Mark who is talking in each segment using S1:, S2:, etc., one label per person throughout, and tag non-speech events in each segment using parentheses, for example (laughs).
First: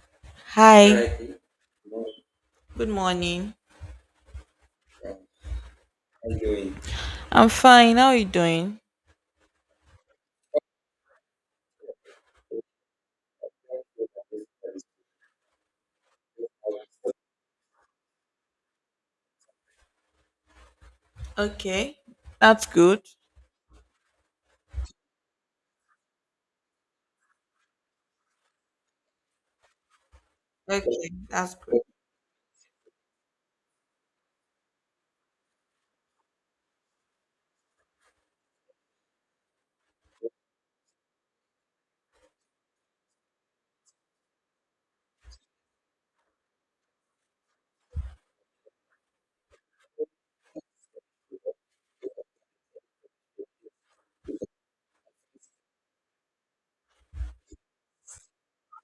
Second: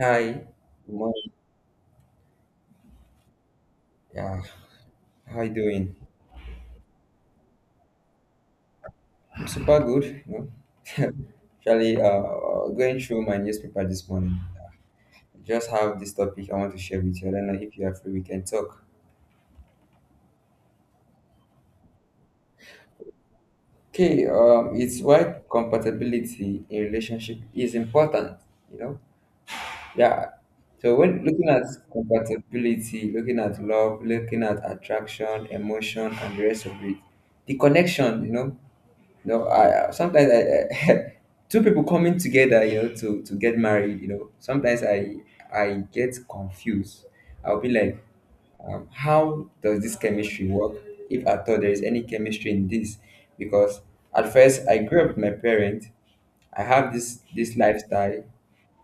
S1: Hi,
S2: Hi,
S1: good morning.
S2: hi. Good morning.
S1: Yeah, how you doing?
S2: How you doing? I'm fine. How are you doing?
S1: I'm super good. You know, (laughs) actually, going through my newspaper this morning. Just have this topic I want to share with you. I don't know if you are free. We can talk.
S2: Okay, that's good.
S1: Okay. It's why compatibility in relationship is important. You know. Yeah. So
S2: Okay,
S1: when looking
S2: that's
S1: at
S2: good.
S1: compatibility, looking at love, looking at attraction, emotion, and the rest of it, the connection. You know. No, sometimes I (laughs) two people coming together, you know, to get married, you know. Sometimes I get confused. I'll be like, how does this chemistry work? If at all there is any chemistry in this, because at first I grew up with my parents. I have this lifestyle.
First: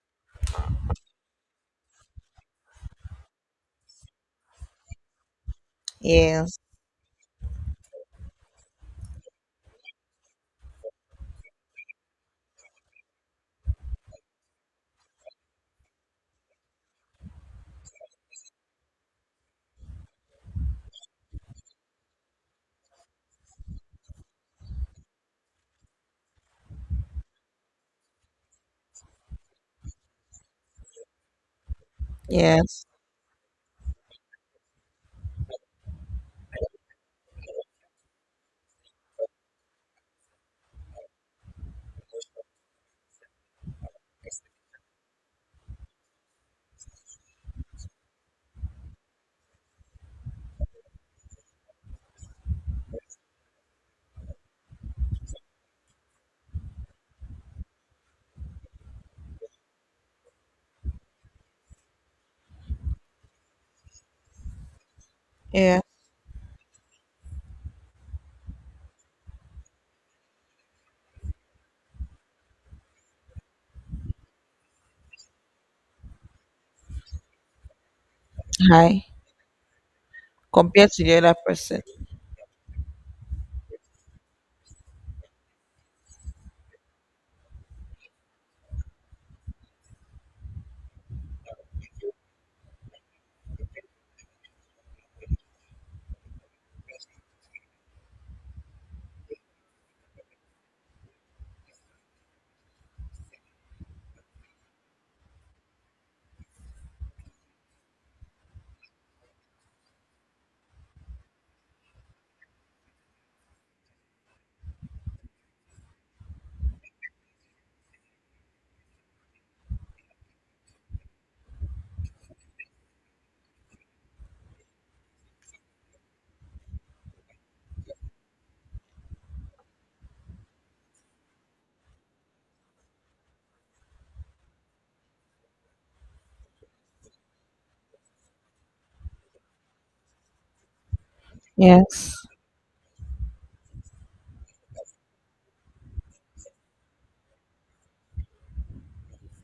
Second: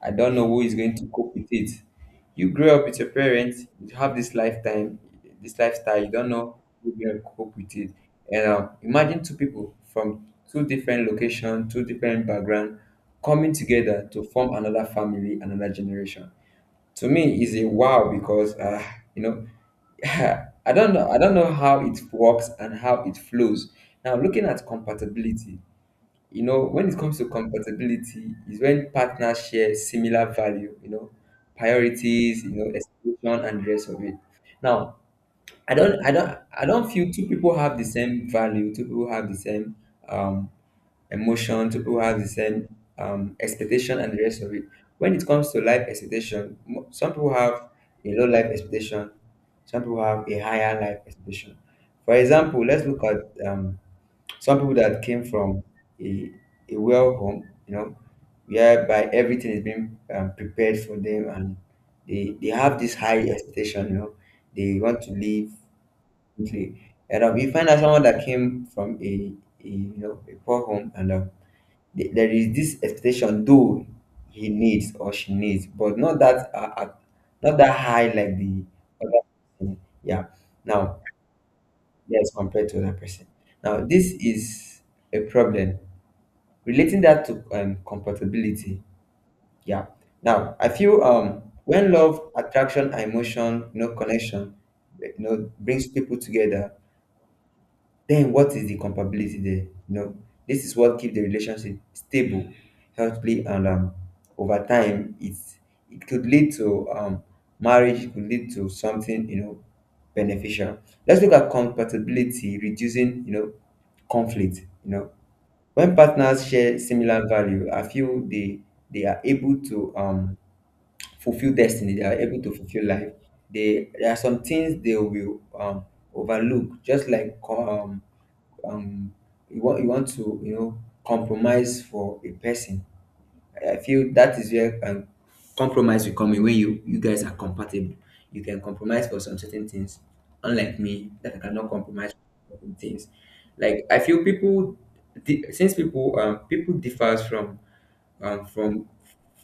S1: I don't know who is going to cope with it. You grew up with your parents, you have this lifetime, this lifestyle, you don't know
S2: Yes,
S1: who's going to cope with it. And imagine two people from two different locations, two different backgrounds coming together to form another family, another generation. To me, is a wow because you know (laughs) I don't know. I don't know how it works and how it flows. Now, looking at compatibility, you know, when it comes to compatibility, is when partners share similar value, you know, priorities, you know,
S2: yes.
S1: expectation and the rest of it. Now, I don't feel two people have the same value. Two people have the same um, emotion. Two people have the same expectation and the rest of it. When it comes to life expectation, some people have a low life expectation. Some people have a higher life expectation. For example, let's look at some people that came from a, a well home, you know, whereby everything is being prepared for them, and they have this high expectation, you know, they want to live
S2: Yeah.
S1: quickly. And we find out someone that came from a, you know, a poor home, and there is this expectation, though he needs or she needs, but not that not that high like the
S2: Hi.
S1: other person. Yeah.
S2: Compared
S1: Now,
S2: to the other person.
S1: yes, compared to that person. Now, this is a problem relating that to compatibility. Yeah. Now I feel when love, attraction, and emotion, you know, connection, you know, brings people together, then what is the compatibility there? You know, this is what keeps the relationship stable, healthy, and over time, it's it could lead to marriage. It could lead to something, you know, beneficial. Let's look at compatibility reducing, you know, conflict, you know, when partners share similar value. I feel they are able to fulfill destiny. They are able to fulfill life. They, there are some things they will overlook, just like um you want to compromise for a person. I feel that is where, compromise will come in when you guys are compatible. You can compromise for some certain things. Unlike me, that I cannot compromise
S2: Yes,
S1: things. Like I feel since people differs from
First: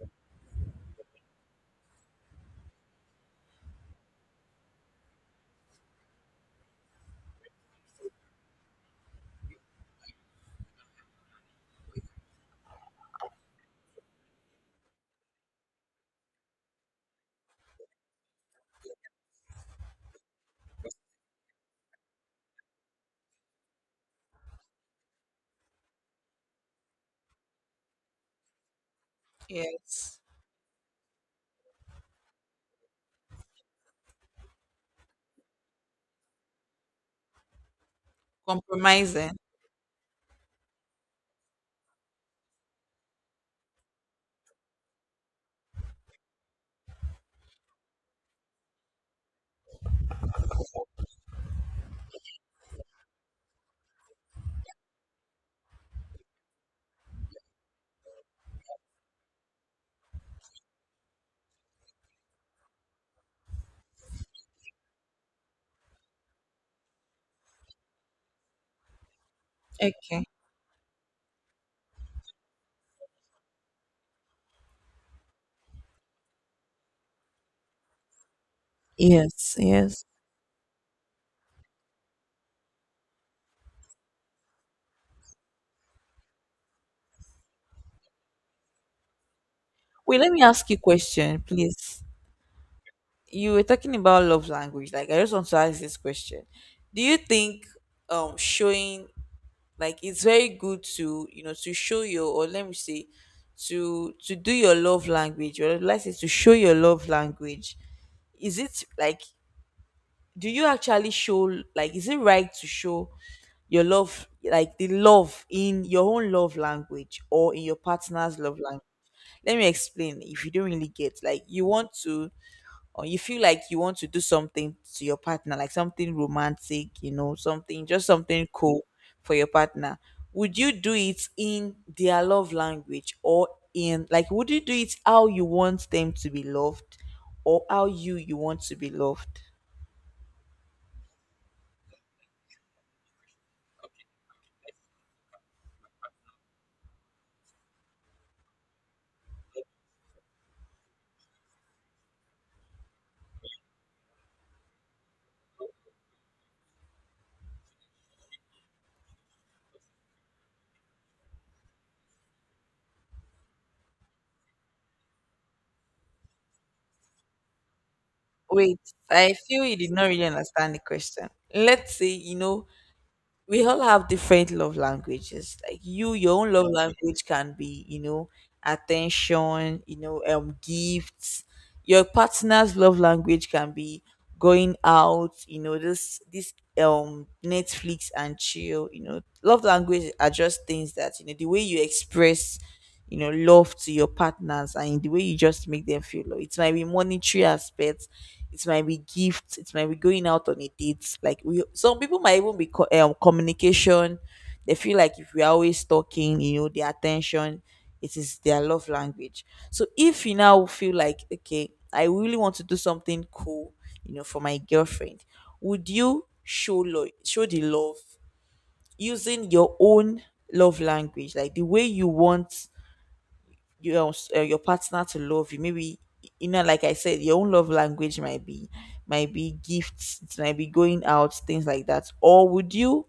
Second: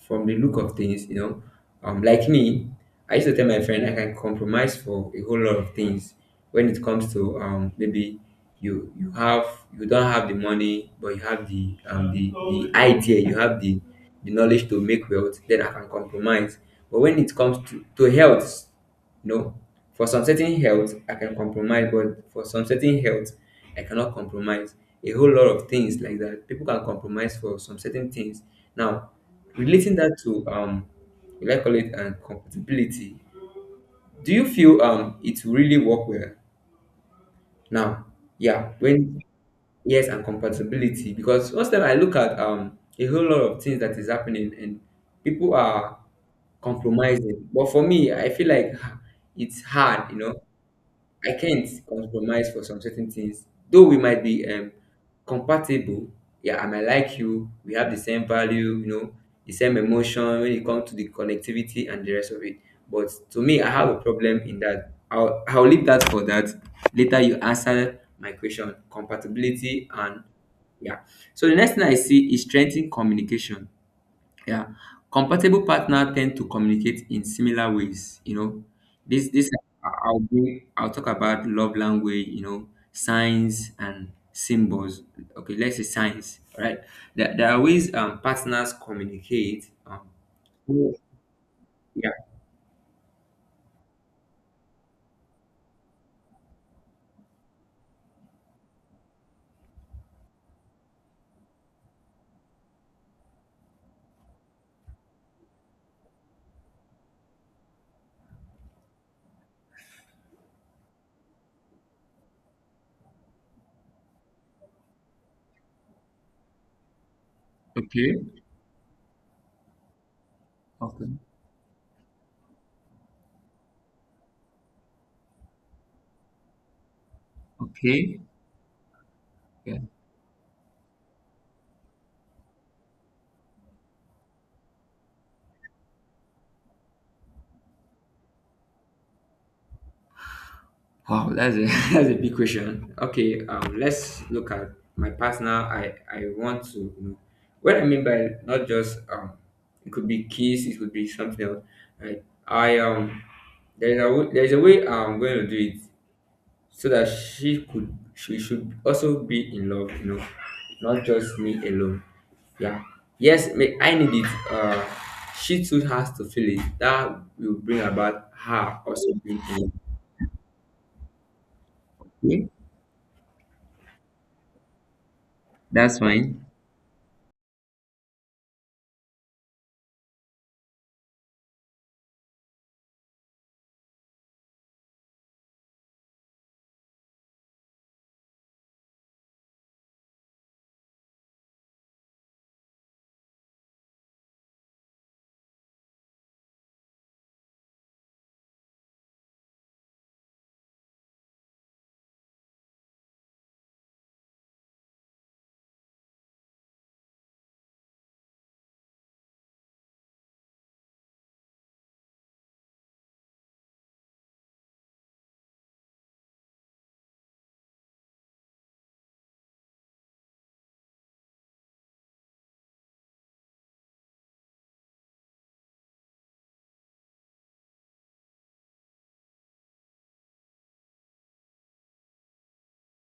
S1: the look of things, you know, like me, I used to tell my friend I can compromise for a whole lot of things when it comes to maybe you you have you don't have the money, but you have the, the idea, you have the knowledge to make wealth, then I can compromise. But when it comes to health, no, for some certain health, I can compromise, but for some certain health, I cannot compromise. A whole lot of things like that. People can compromise for some certain things. Now, relating
S2: yes.
S1: that to, we like call it, compatibility. Do you feel it will really work well? Now, yeah, when,
S2: Compromising.
S1: yes, and compatibility, because most time I look at a whole lot of things that is happening, and people are compromising. But for me, I feel like (sighs) it's hard, you know. I can't compromise for some certain things. Though we might be compatible, yeah, I might like you. We have the same value, you know, the same emotion when it comes to the connectivity and the rest of it. But to me, I have a problem in that. I'll leave that for that. Later, you answer my question: compatibility and
S2: Okay.
S1: yeah. So the next thing I see is strengthening communication. Yeah. Compatible partner tend to communicate in similar ways, you know. This
S2: Yes, yes.
S1: I- will bring I'll talk about love language, you know, signs and symbols. Okay, let's say signs, all right? There are ways partners communicate.
S2: Wait, let me ask you a
S1: Oh,
S2: question, please.
S1: yeah.
S2: You were talking about love language. Like, I just want to ask this question. Do you think showing, like, it's very good to, you know, to show your, or let me say, to do your love language, or let's say to show your love language, is it like, do you actually show, like, is it right to show your love, like the love, in your own love language or in your
S1: Okay.
S2: partner's love language? Let me explain if you don't really
S1: Okay.
S2: get, like, you want to, or you feel like you want to do something to your partner, like something romantic, you know, something just
S1: Okay.
S2: something cool for your
S1: Yeah.
S2: partner. Would you do it in their love language, or in, like, would you do it how you want them to be loved, or how you you want to be loved?
S1: Wow, that's a (laughs) that's a big question. Okay, let's look at my partner. I want to, you know, what I mean by not just, it could be kiss, it could be something else. Right? I there's a way I'm going to do it so that she should also be in love. You know, not just me alone. Yeah. Yes, may I need it. She too has to feel it. That will bring about
S2: Wait,
S1: her also
S2: I
S1: being in
S2: feel
S1: love.
S2: you did not really understand the question. Let's say, you
S1: Okay,
S2: know, we all have different love languages. Like
S1: that's
S2: you, your
S1: fine.
S2: own love language can be, you know, attention, you know, gifts. Your partner's love language can be going out, you know, this Netflix and chill, you know. Love language are just things that, you know, the way you express, you know, love to your partners, and in the way you just make them feel love. It might be monetary aspects, it might be gifts, it might be going out on a date. Like, we, some people might even be communication. They feel like if we're always talking, you know, their attention, it is their love language. So if you now feel like, okay, I really want to do something cool, you know, for my girlfriend, would you show show the love using your own love language, like the way you want your your partner to love you? Maybe, you know, like I said, your own love language might be, might be gifts, it might be going out, things like that. Or would you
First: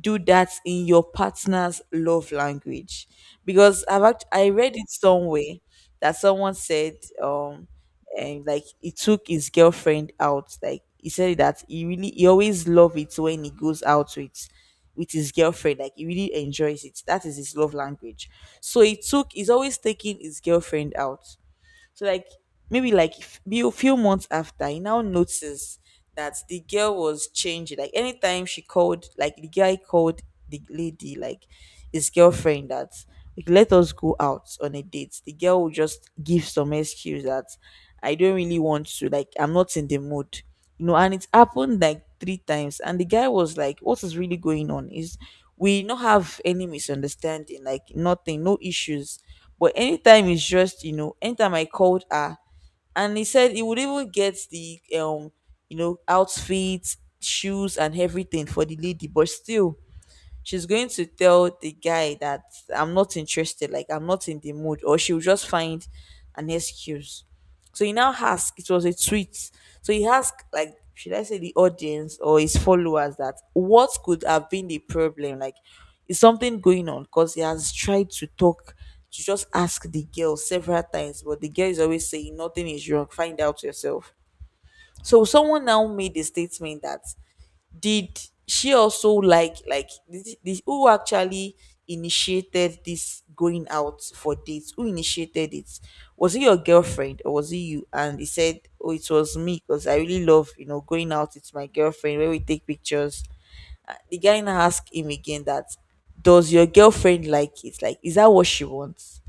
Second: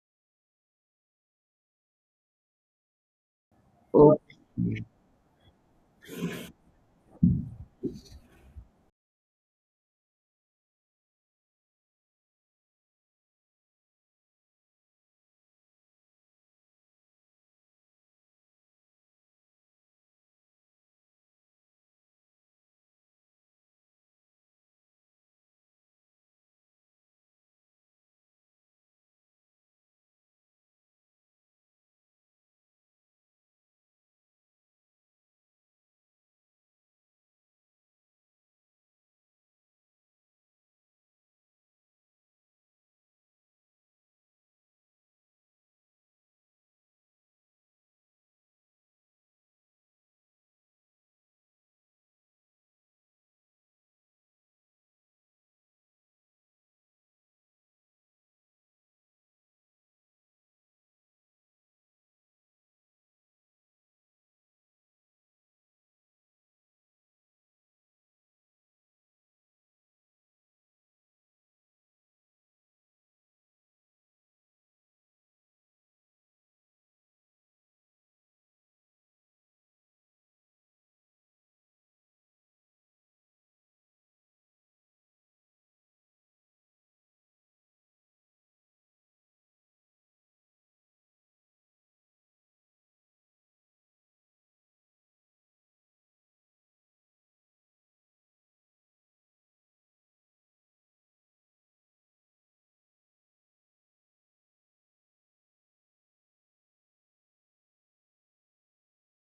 S2: do that in your partner's love language? Because I've
S1: O
S2: I read it somewhere that someone said, um and like, he took his girlfriend out. Like he said that he really, he always love it when he goes out with his girlfriend, like he really enjoys it, that is his love language. So he took, he's always taking his girlfriend out. So like, maybe, like, be a few months after, he now noticed that the girl was changing. Like, anytime she called, like the guy called the lady, like his girlfriend, that, like, let us go out on a date. The girl would just give some excuse that, I don't really want to. Like, I'm not in the mood, you know. And it happened like three times, and the guy was like, what is really going on? Is we not have any misunderstanding? Like, nothing, no issues. But anytime, it's just, you know, anytime I called her, and he said he would even get the you know, outfits, shoes, and everything for the lady, but still she's going to tell the guy that, I'm not interested, like I'm not in the mood, or she'll just find an excuse. So he now asked, it was a tweet. So he asked, like, should I say the audience, or his followers, that what could have been the problem? Like, is something going on? Because he has tried to talk, to just ask the girl several times, but the girl is always saying, nothing is wrong, find out yourself. So someone now made a statement that, did she also like this, who actually initiated this going out for dates, who initiated it, was it your girlfriend or was it you? And he said, oh, it was me, because I really love, you know, going out. It's my girlfriend, where we take pictures. The guy now asked him again, that does your girlfriend like it, like, is that what she wants?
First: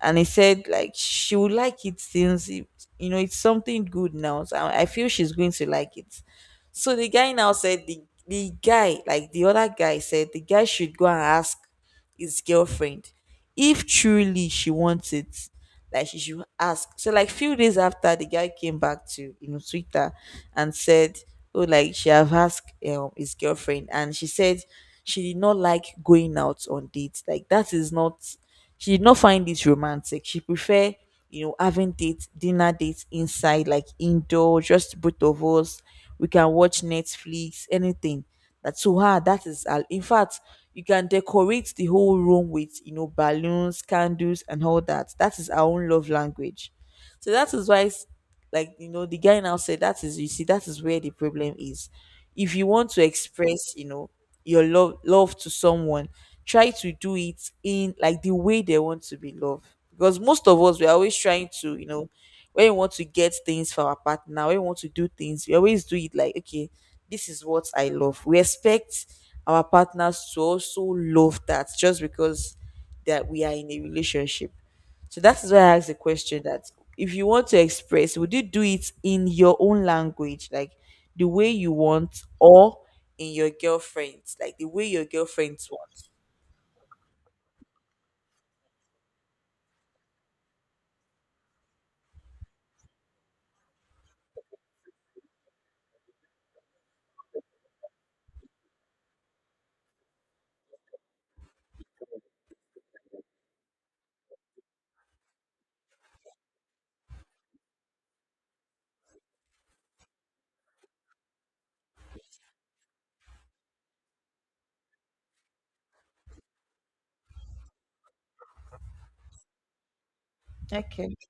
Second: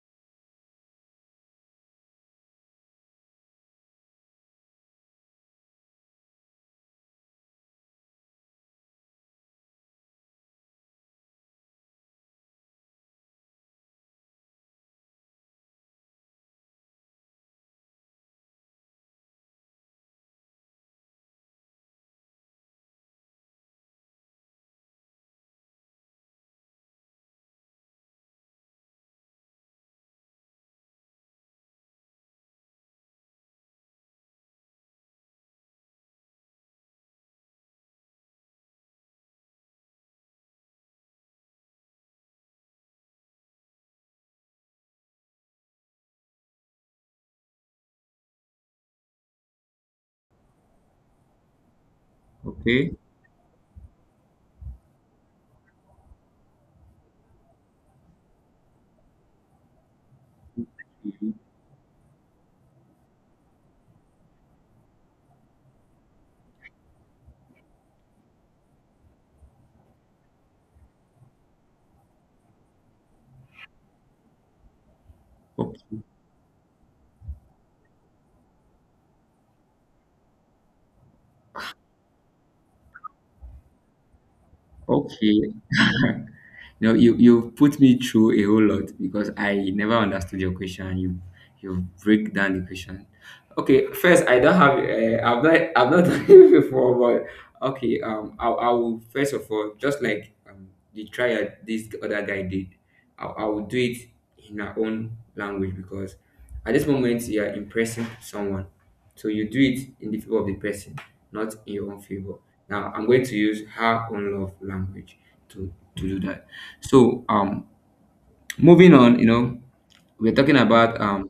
S2: And he said, like, she would like it, since it, you know, it's something good now, so I feel she's going to like it. So the guy now said the guy, like the other guy, said the guy should go and ask his girlfriend if truly she wants it, like she should ask. So like, few days after, the guy came back to, you know, Twitter and said, "Oh, like she have asked, his girlfriend, and she said she did not like going out on dates. Like, that is not, she did not find it romantic. She prefer, you know, having date, dinner dates inside, like indoor, just both of us. We can watch Netflix, anything. That to her, that is in fact, you can decorate the whole room with, you know, balloons, candles, and all that. That is our own love language." So that is why, like, you know, the guy now said that is, you see, that is where the problem is. If
S1: Ok,
S2: you want to express, you know, your love, love to someone, try to do it in, like, the way they want to be loved. Because most of us, we're always trying to, you know, when we want to get things for our partner, when we want to do things, we always do it like, okay, this is what I love. We expect our partners to also love that, just because that we are in a relationship. So that is why I
S1: ok,
S2: asked the question that, if you want to express, would you do it in your own language, like the way you want, or in your girlfriend's, like the way your
S1: ok.
S2: girlfriend's want?
S1: (laughs) You know, you put me through a whole lot because I never understood your question. You break down the question. Okay, first I don't have, I've not (laughs) done it before, but okay. I will first of all just like, the trial this other guy did. I will do it in our own language, because at this moment you are impressing someone, so you do it in the favor of the person, not in your own favor. Now I'm going to use her own love language to do that. So, moving on, you know, we're talking about,
S2: Okay.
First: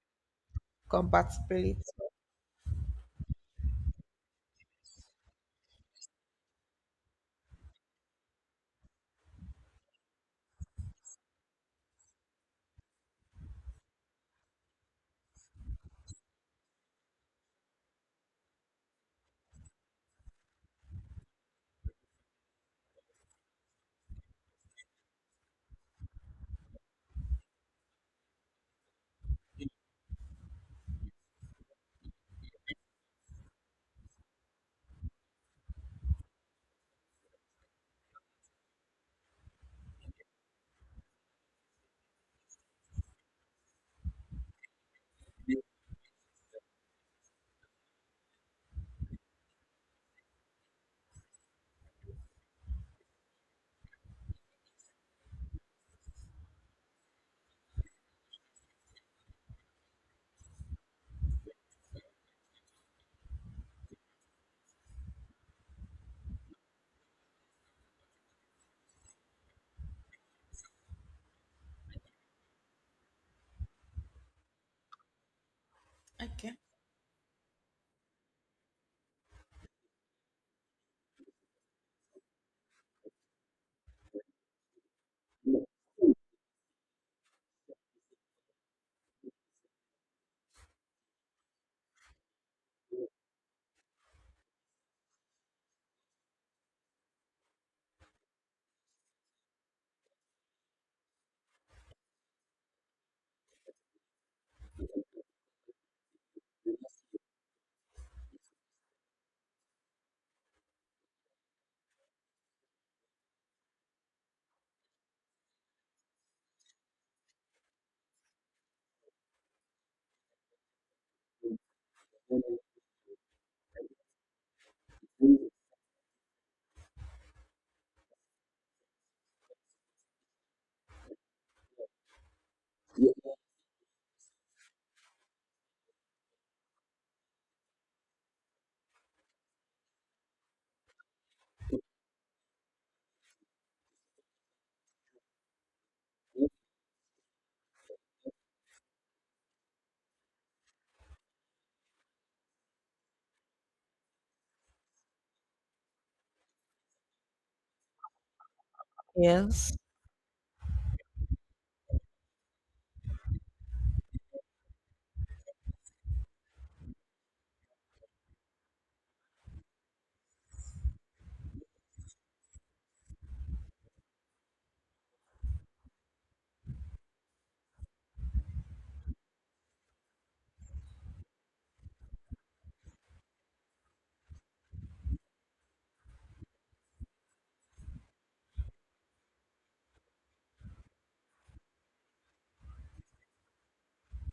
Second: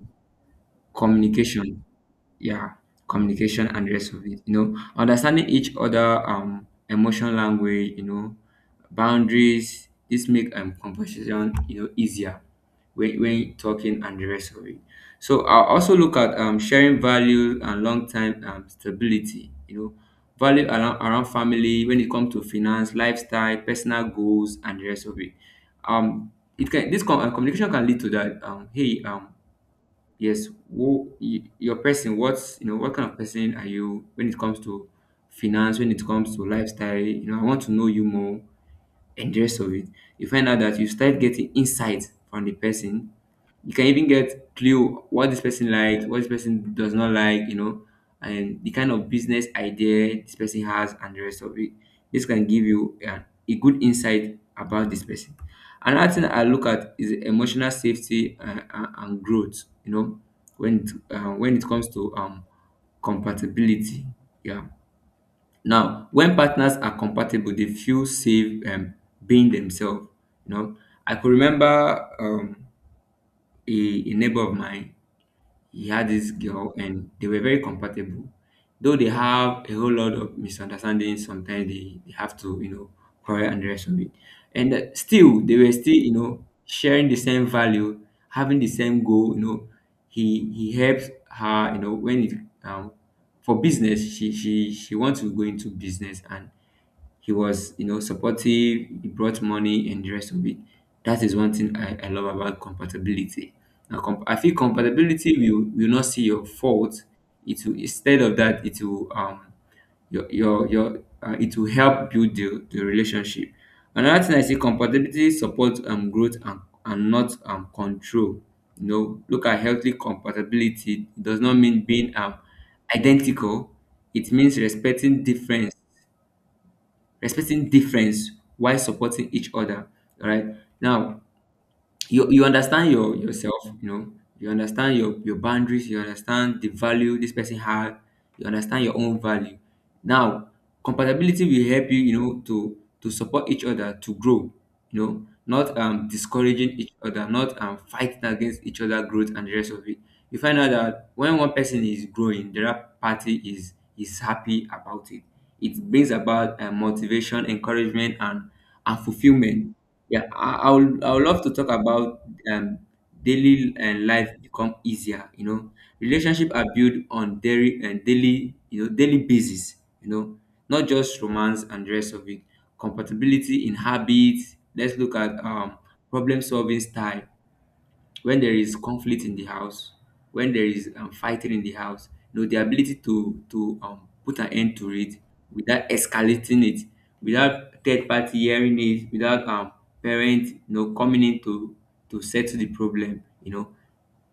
S2: Compatibility.
S1: communication. Yeah. Communication and the rest of it, you know, understanding each other, emotion language, you know, boundaries. This make conversation, you know, easier when talking and the rest of it. So I also look at sharing values and long-term, stability, you know, value around family, when it comes to finance, lifestyle, personal goals, and the rest of it. um it can, this communication can lead to that, hey, yes, who your person? What's, you know? What kind of person are you when it comes to finance? When it comes to lifestyle? You know, I want to know you more and the rest of it. You find out that you start getting insight from the person, you can even get clue what this person likes, what this person does not like, you know, and the kind of business idea this person has and the rest of it. This can give you, a good insight about this person. Another thing I look at is emotional safety, and growth. You know, when it comes to, compatibility, yeah. Now, when partners are compatible, they feel safe, being themselves. You know, I could remember, a neighbor of mine. He had this
S2: Okay.
S1: girl and they were very compatible, though they have a whole lot of misunderstandings. Sometimes they have to, you know, quarrel and the rest of it. And still they were still, you know, sharing the same value, having the same goal. You know, he helps her, you know, when it, um for business, she wants to go into business, and he was, you know, supportive. He brought money and the rest of it. That is one thing, I love about compatibility. Now, I feel compatibility will not see your fault. It will, instead of that, it will, your it will help build the relationship. Another thing I see, compatibility supports growth, and not, control. You know, look at healthy compatibility, it does not mean being identical. It means respecting difference, respecting difference while supporting each other. All right. Now, you understand your you know, you understand your boundaries, you understand the value this person has, you understand your own value. Now, compatibility will help you, you know, to support each other to grow. You know, not discouraging each other, not fighting against each other growth and the rest of it. You find out that when one person is growing, the other party is happy about it. It brings about, motivation, encouragement, and
S2: Yes.
S1: fulfillment. Yeah, I would love to talk about, um, daily and life become easier. You know, relationship are built on daily and daily, you know, daily basis. You know, not just romance and the rest of it. Compatibility in habits. Let's look at problem solving style when there is conflict in the house, when there is fighting in the house, you know, the ability to put an end to it without escalating it, without third party hearing it, without parent you know coming in to settle the problem, you know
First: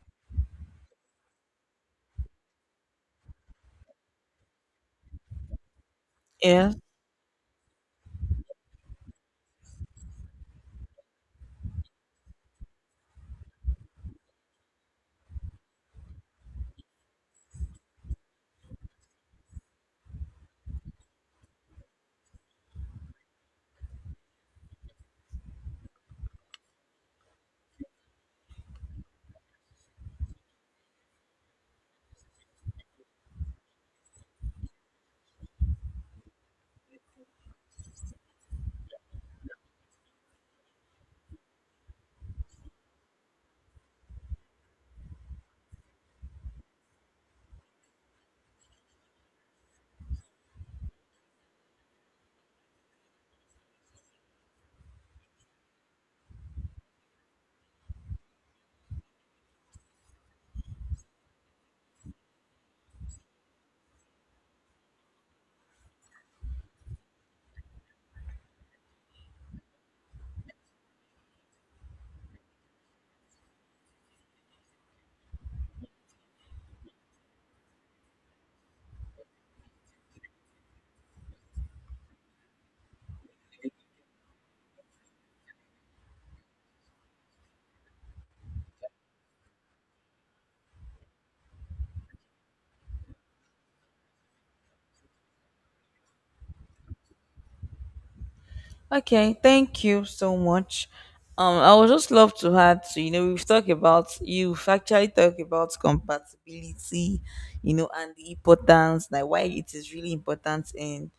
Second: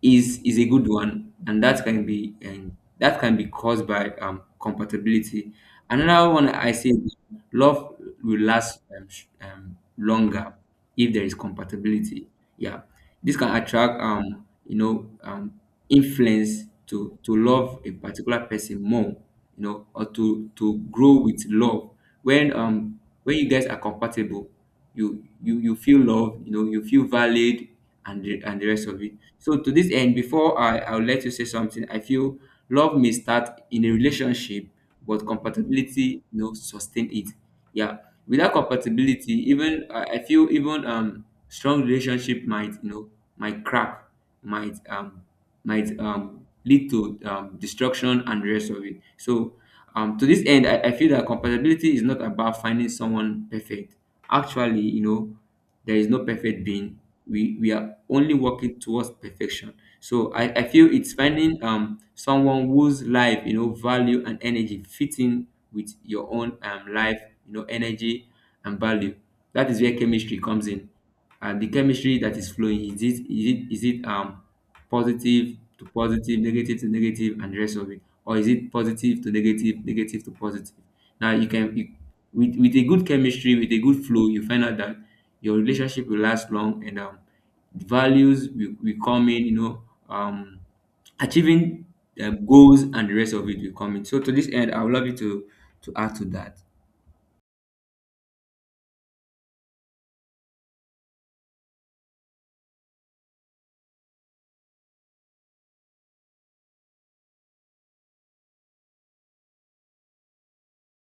S1: is a good one, and that can be caused by compatibility. Another one I
S2: Yes.
S1: say is love will last longer if there is compatibility. Yeah, this can attract influence to love a particular person more you know or to grow with love when you guys are compatible you feel love, you know you feel valued and the rest of it. So to this end, before I'll let you say something, I feel love may start in a relationship, but compatibility you know sustain it. Yeah. Without compatibility, even I feel even strong relationship might you know might crack, might um might lead to destruction and the rest of it. So to this end, I feel that compatibility is not about finding someone perfect. Actually, you know, there is no perfect being. We are only working towards perfection. So I feel it's finding someone whose life, you know, value and energy fit in with your own life, you know, energy and value. That is where chemistry comes in. And the chemistry that is flowing, is it positive to positive negative to negative and the rest of it, or is it positive to negative negative to positive? Now you can you, with a good chemistry, with a good flow, you find out that your relationship will last long, and values will come in, you know, um achieving goals and the rest of it will come in. So to this end, I would love you to add to that.
S2: Okay, thank you so much. I would just love to add to, you know, we've talked about, you've actually talked about compatibility, you know, and the importance, like why it is really important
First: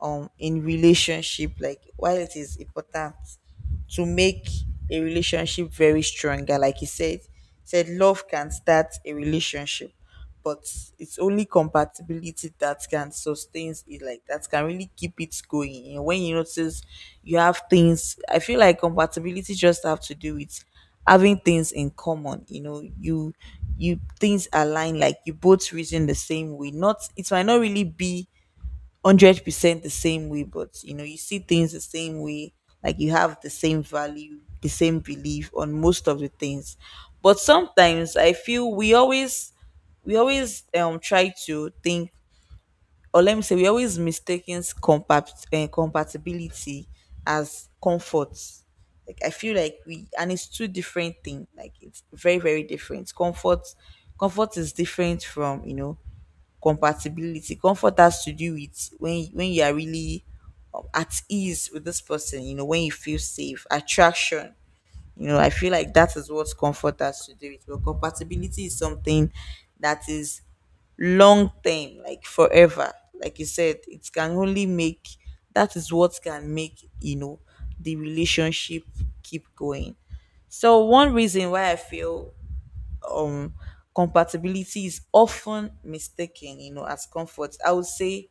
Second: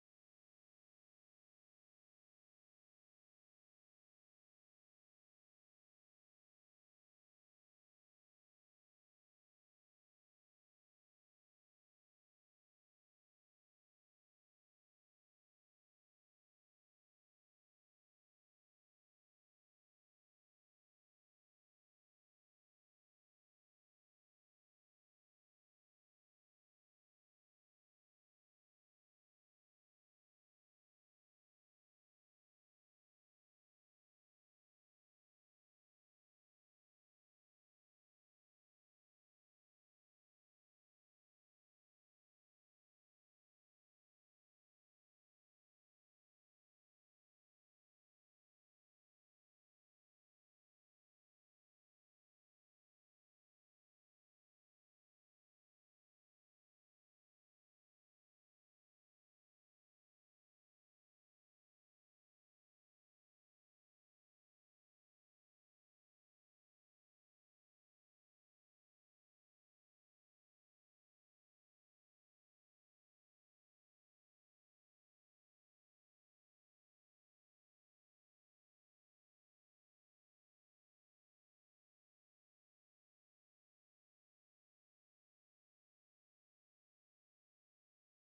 S2: in relationship, like why it is important to make a relationship very stronger. Like he said, said love can start a relationship, but it's only compatibility that can sustain it. Like that can really keep it going. And when you notice you have things, I feel like compatibility just have to do with having things in common. You know, you things align. Like, you both reason the same way. Not, it might not really be 100% the same way, but you know, you see things the same way, like you have the same value, the same belief on most of the things. But sometimes I feel we always try to think, or let me say, we always mistaken compatibility as comfort. Like, I feel like we, and it's two different things. Like, it's very, very different. Comfort, comfort is different from, you know, compatibility. Comfort has to do with when you are really at ease with this person, you know, when you feel safe, attraction. You know, I feel like that is what comfort has to do with. But compatibility is something that is long term, like forever. Like you said, it can only make, that is what can make, you know, the relationship keep going. So one reason why I feel um compatibility is often mistaken, you know, as comfort, I would say,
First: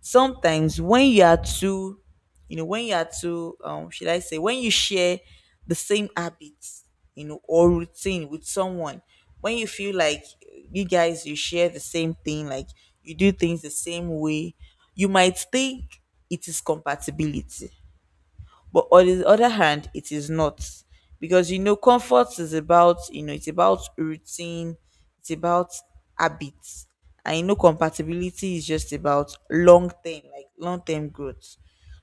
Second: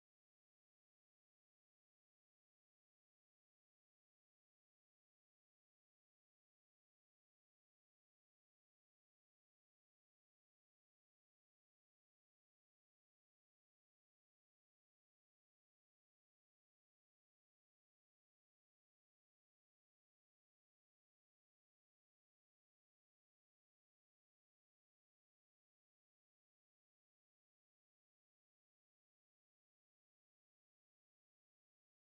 S2: sometimes when you are too, you know, when you are too, should I say, when you share the same habits, you know, or routine with someone, when you feel like you guys, you share the same thing, like you do things the same way, you might think it is compatibility, but on the other hand, it is not, because, you know, comfort is about, you know, it's about routine, it's about habits, and you know, compatibility is just about long term, like long term growth.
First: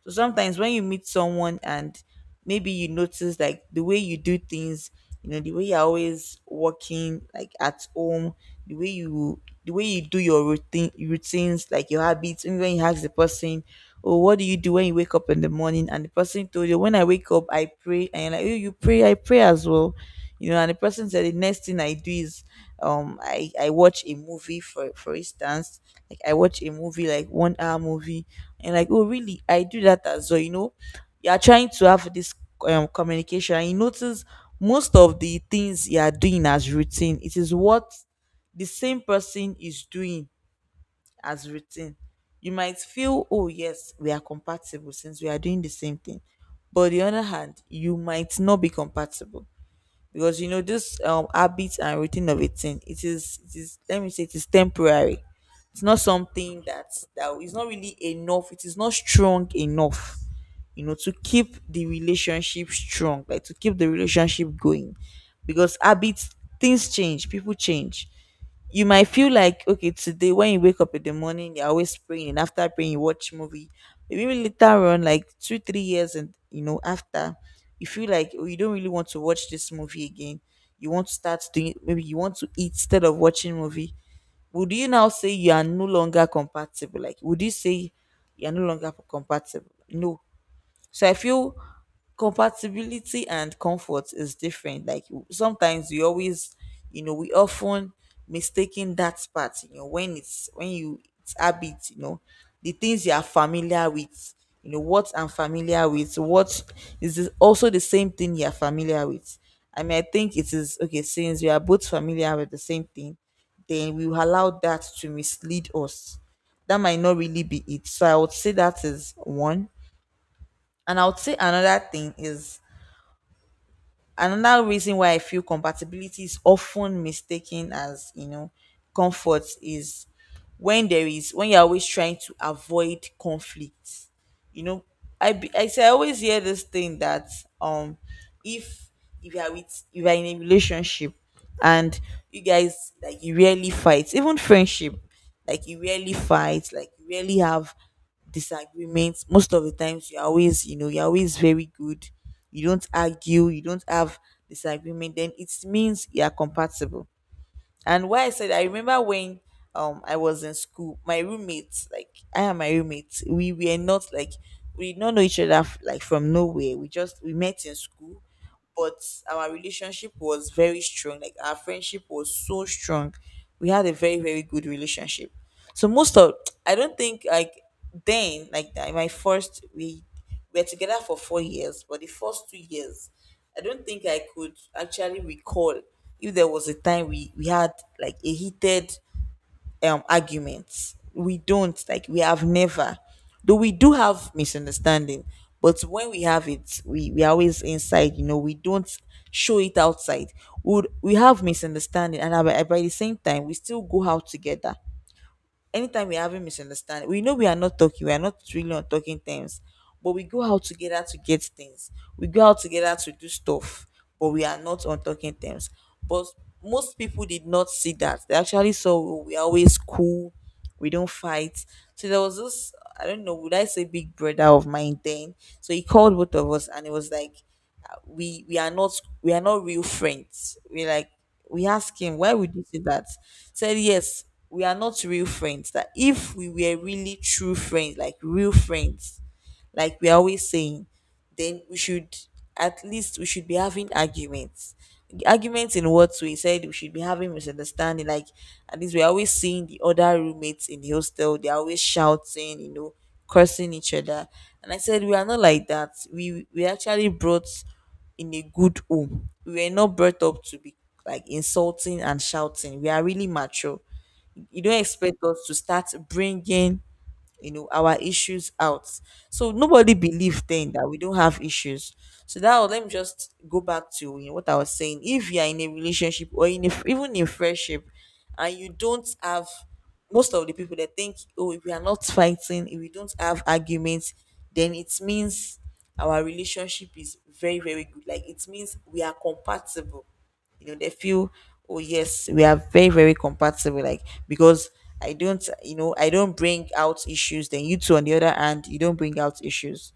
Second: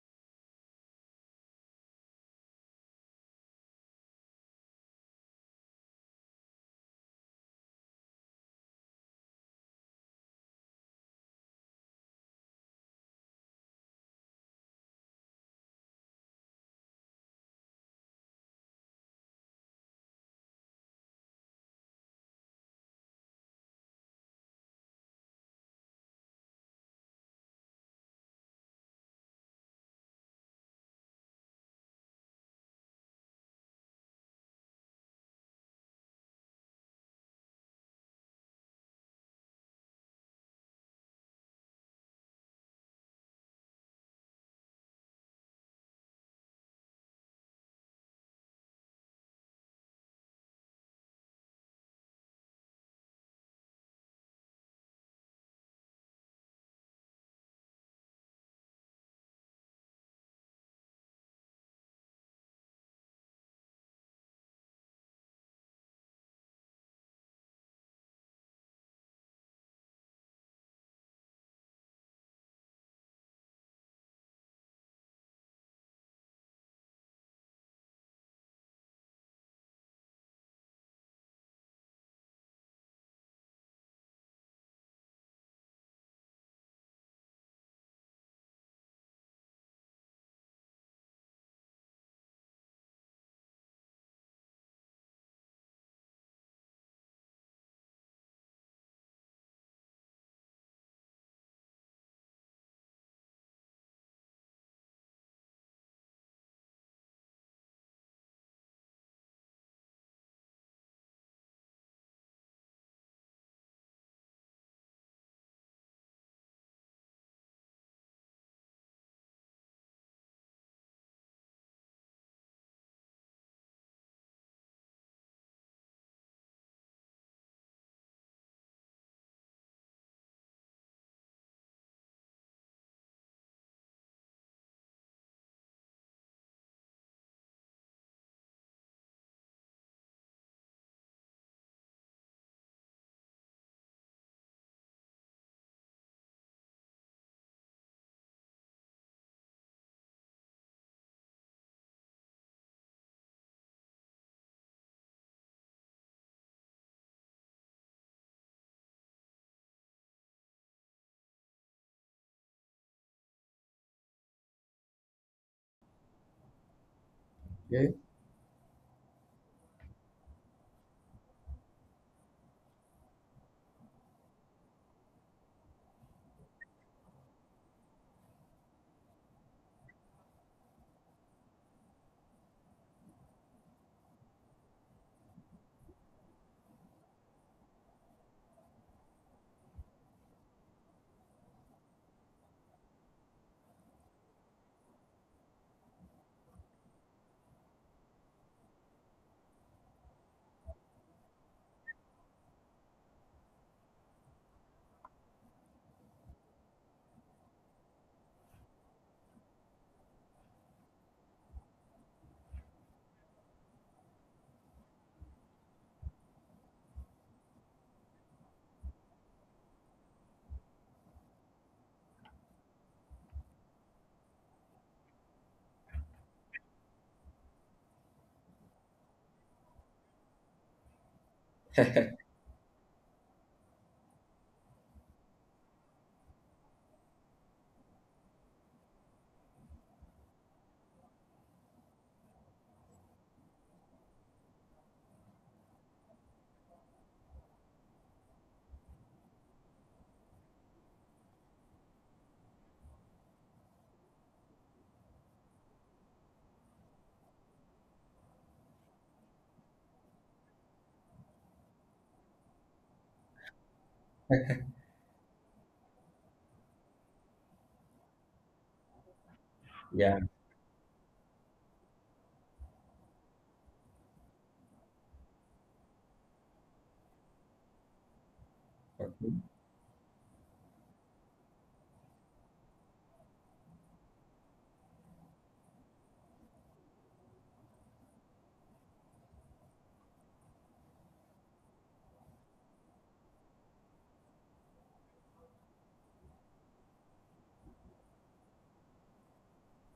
S2: So sometimes when you meet someone and maybe you notice, like, the way you do things, you know, the way you're always working like at home, the way you, the way you do your routine routines, like your habits, even when you ask the person, oh, what do you do when you wake up in the morning? And the person told you, "When I wake up, I pray," and you're like, "Oh, you pray, I pray as well, you know." And the person said, "The next thing I do is I watch a movie, for instance, like I watch a movie, like 1 hour movie." And like, "Oh, really, I do that as well, you know." You are trying to have this communication, and you notice most of the things you are doing as routine, it is what the same person is doing as routine. You might feel, "Oh yes, we are compatible since we are doing the same thing." But on the other hand, you might not be compatible, because, you know, this habit and routine of a thing, it is, let me say, it is temporary. It's not something that— is not really enough, it is not strong enough, you know, to keep the relationship strong, like to keep the relationship going. Because habits, things change, people change. You might feel like, okay, today when you wake up in the morning, you're always praying, and after praying, you watch movie. Maybe later on, like two, 3 years, and, you know, after, you feel like, oh, you don't really want to watch this movie again. You want to start doing— maybe you want to eat instead of watching movie. Would you now say you are no longer compatible? Like, would you say you are no longer compatible? No. So I feel compatibility and comfort is different. Like, sometimes you always, you know, we often mistaking that part, you know, when it's— when you— it's habit, you know, the things you are familiar with. You know, what I'm familiar with, what is this— also the same thing you are familiar with. I mean, I think it is okay since we are both familiar with the same thing, then we will allow that to mislead us. That might not really be it. So I would say that is one, and I would say another thing is, another reason why I feel compatibility is often mistaken as, you know, comfort is when there is— when you're always trying to avoid conflict. You know, I say I always hear this thing that, um if— if you're with— if you're in a relationship, and you guys, like, you rarely fight, even friendship, like you rarely fight, like you rarely have disagreements. Most of the times you're always, you know, you're always very good. You don't argue, you don't have disagreement, then it means you're compatible. And why I said— I remember when I was in school, my roommates, like I and my roommates, we were not like— we did not know each other f- like from nowhere. We just— we met in
S1: Okay.
S2: school, but our relationship was very strong. Like our friendship was so strong. We had a very, very good relationship. So most of— I don't think like— then like that, my first— we were together for 4 years, but the first 2 years, I don't think I could actually recall if there was a time we had like a heated argument. We don't— like we have never— though we do have misunderstanding, but when we have it, we are always inside. You know, we don't show it outside. We— would we have misunderstanding, and by, the same time, we still go out together. Anytime we're having misunderstanding, we know we are not talking, we are not really on talking terms, but we go out together to get things. We go out together to do stuff, but we are not on talking terms. But most people did not see that. They actually saw, "Oh, we are always cool, we don't fight." So there was this— I don't know, would I say big brother of mine then? So he called both of us, and it was like, we— are not— we are not real friends. We— like, we ask him, "Why would you say that?" Said, "Yes, we are not real friends. That if we were really true friends, like real friends, like we're always saying, then we should— at least we should be having arguments." Arguments in what way? He said we should be having misunderstanding. Like, at least, we're always seeing the other roommates in the hostel. They're always shouting, you know, cursing each other. And I said we are not like that. We actually brought— in a good home, we were not brought up to be like insulting and shouting. We are really mature. You don't expect us to start bringing, you know, our issues out. So nobody
S1: (laughs) Yeah.
S2: believed then that we don't have issues. So that was— let me just go back to, you know, what I was saying. If you are in a relationship or in a— even in friendship, and you don't
S1: Okay.
S2: have— most of the people that think, oh, if we are not fighting, if we don't have arguments, then it means our relationship is very, very good, like it means we are compatible. You know, they feel, oh yes, we are very, very compatible, like, because I don't, you know, I don't bring out issues, then you two on the other hand, you don't bring out issues.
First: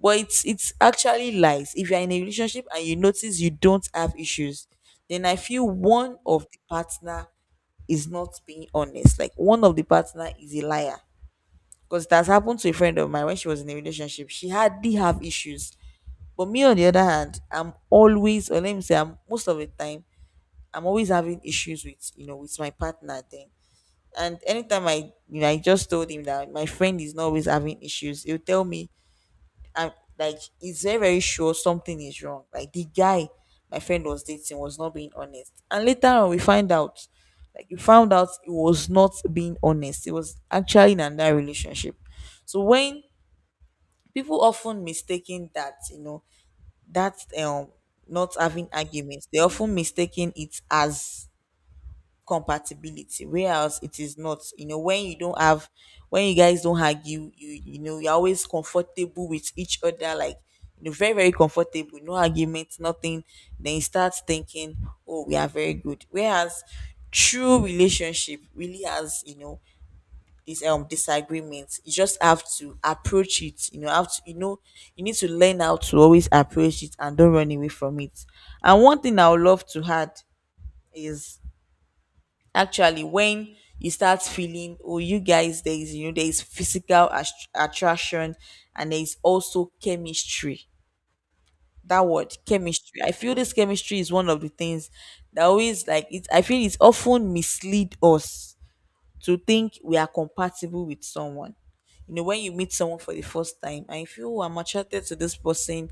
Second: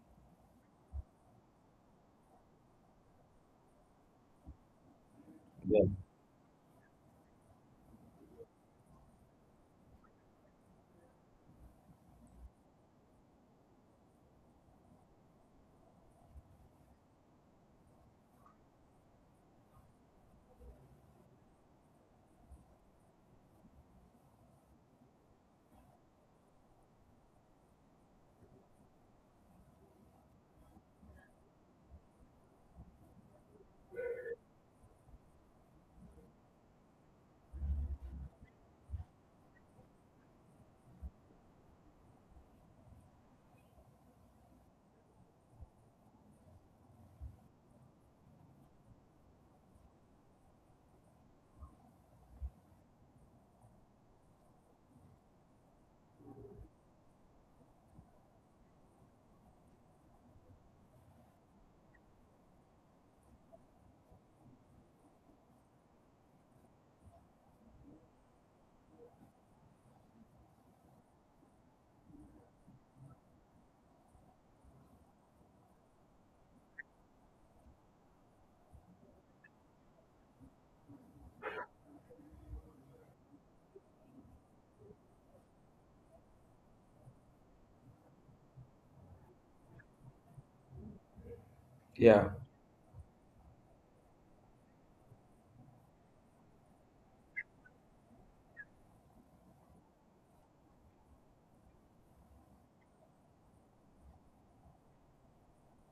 S2: But it's actually lies. If you're in a relationship and you notice you don't have issues, then I feel one of the partner is not being honest, like one of the partner is a liar. Because it has happened to a friend of mine. When she was in a relationship, she hardly have issues, but me on the other hand, I'm always— or let me say, I'm most of the time— I'm always having issues with, you know, with my partner then. And anytime I, you know, I just told him that my friend is not always having issues, he'll tell me— I'm— like, he's very, very sure something is wrong. Like the guy my friend was dating was not being honest. And later on, we find out— like we found out he was not being honest. It was actually in another relationship. So when people often mistaking that, you know, that not having arguments, they often mistaking it as compatibility, whereas it is not. You know, when you don't have— when you guys don't argue, you— you know, you're always comfortable with each other, like, you know, very, very comfortable, no arguments, nothing, then you start thinking, oh, we are very good, whereas true relationship really has, you know, this disagreements. You just have to approach it, you know, have to, you know, you need to learn how to always approach it and don't run away from it. And one thing I would love to add is, actually, when you start feeling, oh, you guys, there is, you know, there is physical ast- attraction, and there is also chemistry. That
S1: Yeah.
S2: word, chemistry. I feel this chemistry is one of the things that always like it. I feel it's often mislead us to think we are compatible with someone. You know, when you meet someone for the first time and you feel, oh, I'm attracted to this person,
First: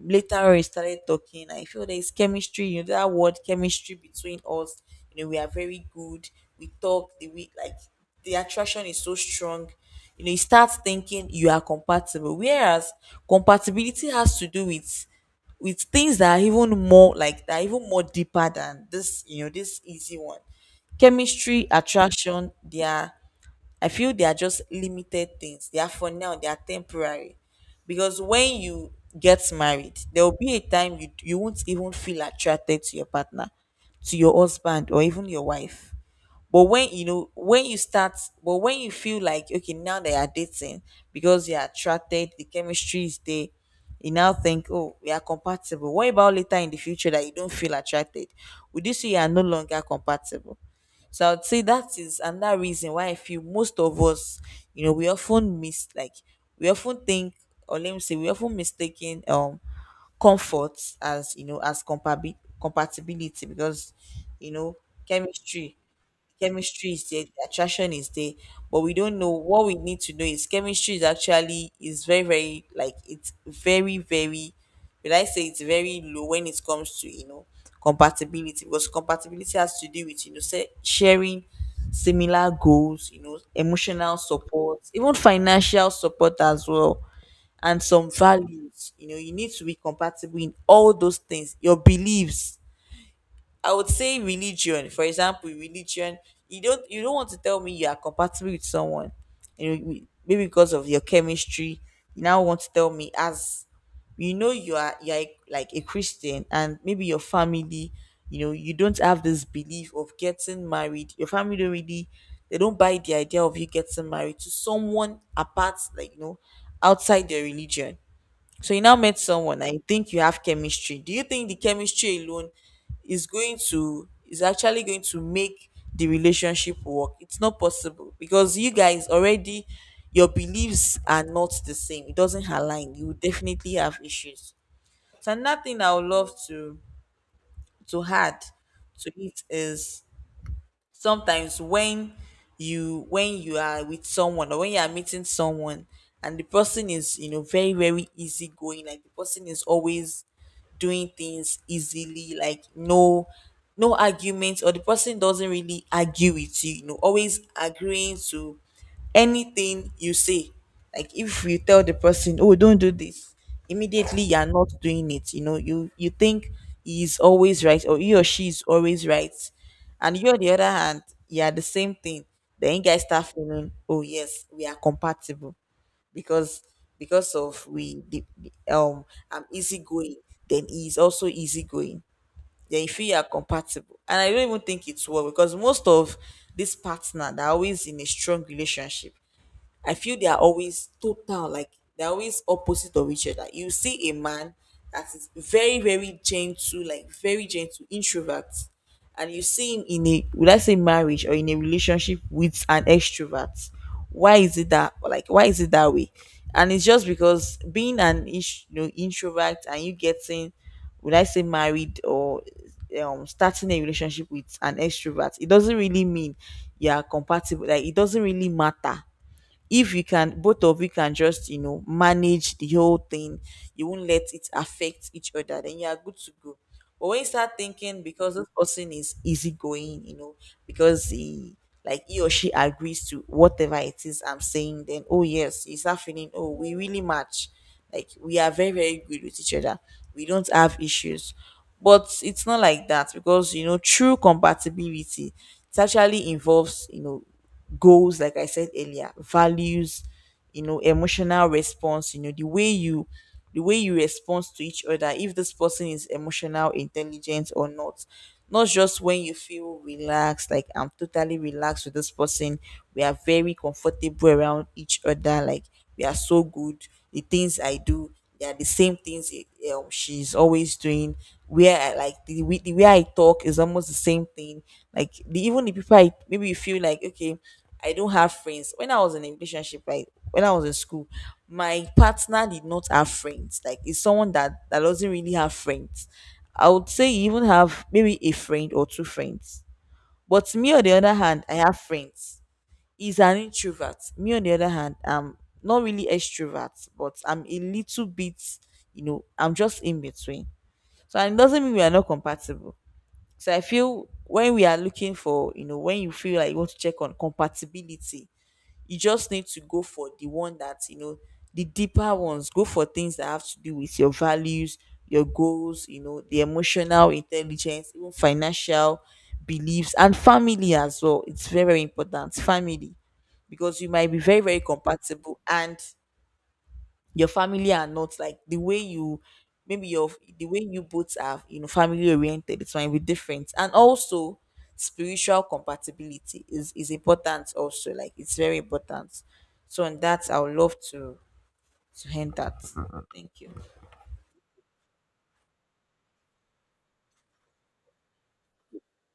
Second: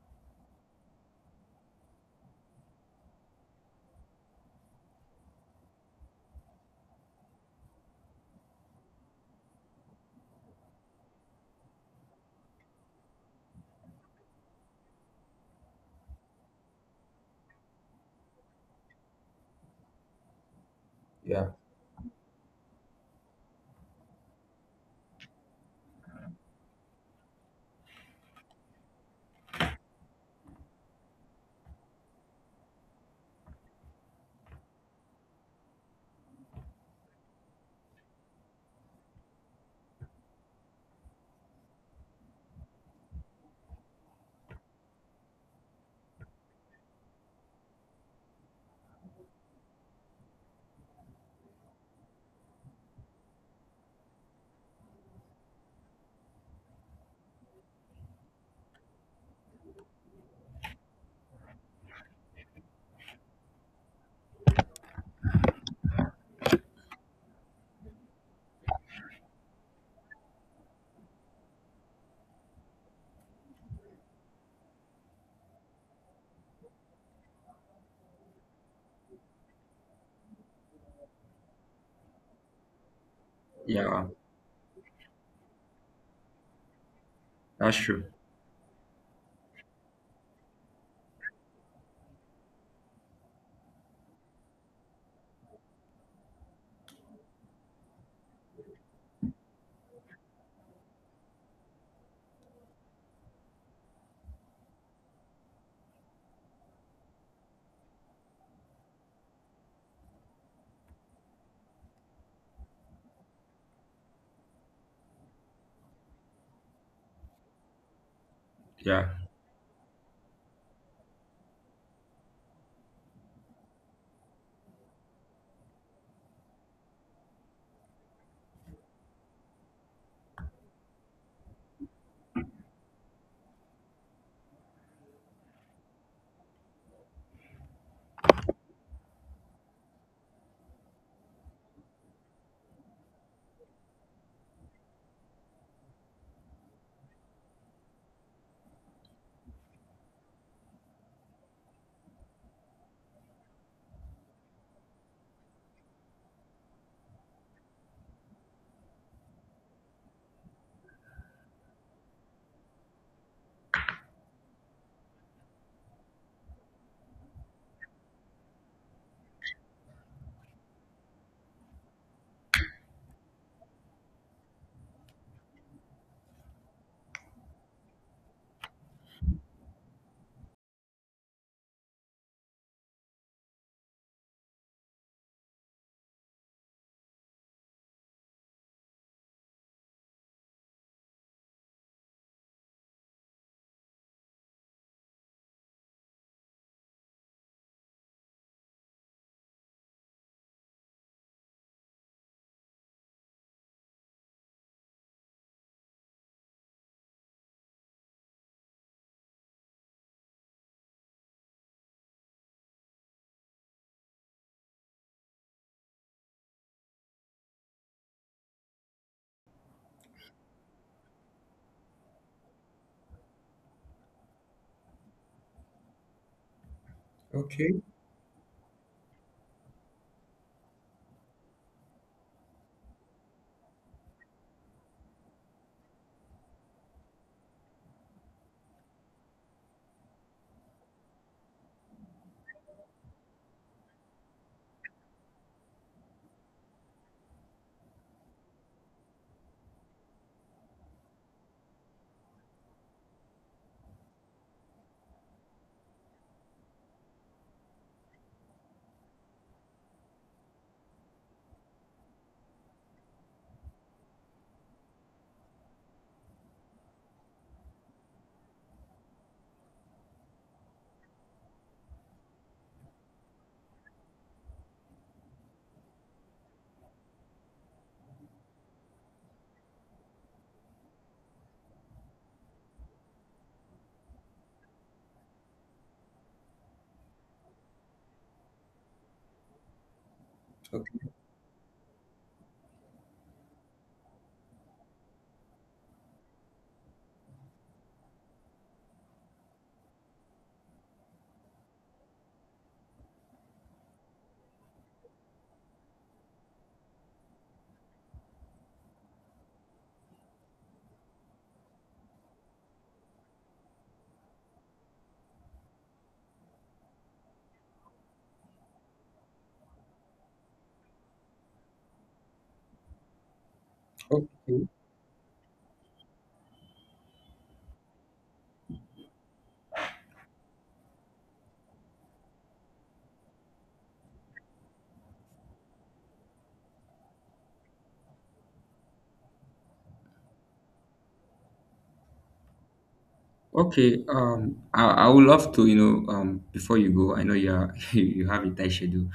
S2: later on we started talking, I feel there's chemistry, you know, that word chemistry between us, you know, we are very good, we talk— the we like, the attraction is so strong, you know, you start thinking you are compatible, whereas compatibility has to do with— with things that are even more, like, that are even more deeper than this, you know, this easy one. Chemistry, attraction, they are— I feel they are just limited things. They are for now, they are temporary. Because when you get married, there will be a time you— won't even feel attracted to your partner, to your husband, or even your wife. But when you know when you start— but when you feel like, okay, now they are dating because you're attracted, the chemistry is there, you now think, oh, we are compatible. What about later in the future that you don't feel attracted? Would you say you are no longer compatible? So I would say that is another reason why I feel most of us, you know, we often miss, like, we often think, or let me say, we often mistaken comfort as, you know, as compabi- compatibility, because, you know, chemistry chemistry is there, the attraction is there, but we don't know— what we need to know is chemistry is actually is very, very, like, it's very, very— when I say it's very low when it comes to, you know, compatibility. Because compatibility has to do with, you know, sa- sharing similar goals, you know,
S1: Yeah,
S2: emotional support, even financial support as well,
S1: that's
S2: and
S1: true.
S2: some values. You know, you need to be compatible in all those things, your beliefs. I would say religion. For example, religion. You don't— you don't want to tell me you are compatible with someone, you know, maybe because of your chemistry. You now want to tell me as, you know, you are— you are a- like a Christian, and maybe your family, you know, you don't have this belief of getting married, your family don't really— they don't buy the idea of you getting married to someone apart, like, you know, outside their religion. So you now
S1: Yeah.
S2: met someone and you think you have chemistry. Do you think the chemistry alone is actually going to make the relationship work? It's not possible because you guys already, your beliefs are not the same. It doesn't align. You will definitely have issues. So another thing I would love to add to it is sometimes when you are with someone, or when you are meeting someone, and the person is, you know, very easygoing, like the person is always doing things easily, like no arguments, or the person doesn't really argue with you, you know, always agreeing to anything you say. Like if you tell the person, oh, don't do this, immediately you're not doing it, you know, you think he's always right, or he or she is always right, and you, on the other hand, you are the same thing. Then you guys start feeling, oh yes, we are compatible because because of we the- I'm easygoing, then he's also easygoing. Then if you are compatible, and I don't even think it's work, because most of this partner, they're always in a strong relationship. I feel they are always total, like they're always opposite of each other. You see a man that is very, very gentle, like very gentle, introvert, and you see him in a, would I say, marriage, or in a relationship with an extrovert. Why is it that, like why is it that way? And it's just because being an you know, introvert, and you getting, would I say, married, or starting a relationship with an extrovert, it doesn't really mean you are compatible. Like it doesn't really matter if you can, both of you can just, you know, manage the whole thing, you won't let it affect each other, then you are good to go. But when you start
S1: Okay.
S2: thinking, because this person is easygoing, you know, because he, like he or she agrees to whatever it is I'm saying, then, oh yes, you start feeling, oh, we really match, like we are very, very good with each other, we don't have issues. But it's not like that, because you know, true compatibility, it actually involves, you know, goals, like I said earlier, values, you know, emotional response, you know, the way you respond to each other, if this person is emotional intelligent or not. Not just when you feel relaxed, like I'm totally relaxed with this person, we are very comfortable around each other, like we are so good, the things I do, they are the same things she's always doing. Where I, like the way, I talk is almost the same thing. Like even the people I, maybe you feel like, okay, I don't have friends. When I was in a relationship, like when I was in school, my partner did not have friends. Like it's someone that doesn't really have friends. I would say you even have maybe a friend or two friends. But me, on the
S1: Okay.
S2: other hand, I have friends, is an introvert. Me, on the other hand, I'm not really extrovert, but I'm a little bit, you know, I'm just in between. So, and it doesn't mean we are not compatible. So I feel when we are looking for, you know, when you feel like you want to check on compatibility, you just need to go for the one that you know, the deeper ones. Go for things that have to do with your values, your goals, you know, the emotional intelligence, even financial beliefs, and family as well. It's very, very important, family, because you might be very, very
S1: Okay.
S2: compatible, and your family are not, like the way you, maybe your, the way you both are, you know, family oriented, it might be different. And also spiritual compatibility is important also, like it's very important. So on that, I would love to end that. Thank you.
S1: Okay, I would love to, you know, before you go, I know you are (laughs) you have a tight schedule.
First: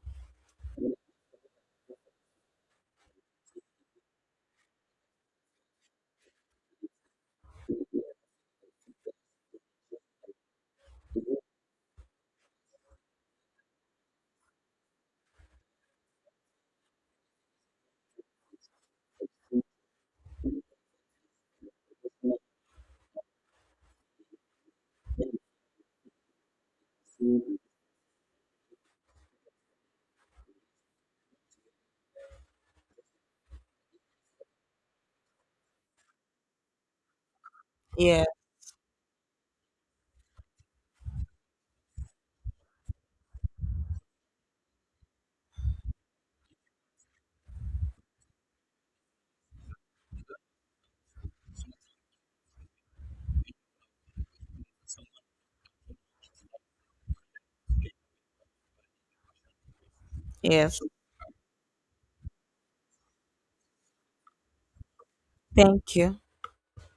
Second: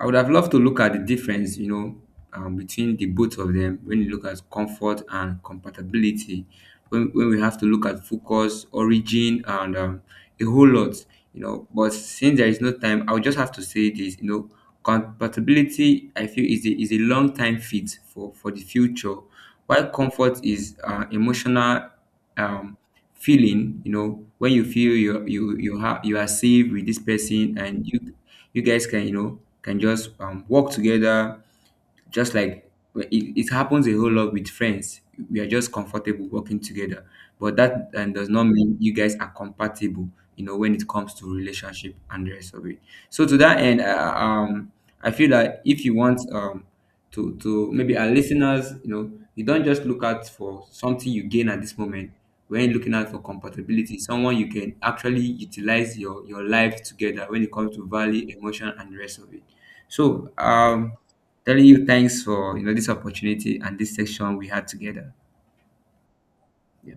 S1: I would have loved to look at the difference, you know, between the both of them when you look at comfort and compatibility. When we have to look at focus, origin, and a whole lot, you know. But since there is no time, I would just have to say this, you know, compatibility. I feel is a long time fit for the future, while comfort is emotional um, feeling. You know, when you feel you are safe with this person, and you guys can you know can just work together, just like well, it happens a whole lot with friends. We are just comfortable working together, but that
S2: Yeah,
S1: does not mean you guys are compatible, you know, when it comes to relationship and the rest of it. So to that end I feel that if you want to maybe our listeners, you know, you don't just look out for something you gain at this moment. When are looking out for compatibility, someone you can actually utilize your life together when it comes to value, emotion, and the rest of it. So
S2: yes,
S1: telling you thanks for you know this opportunity and this section we had together.
S2: thank you.
S1: Yeah.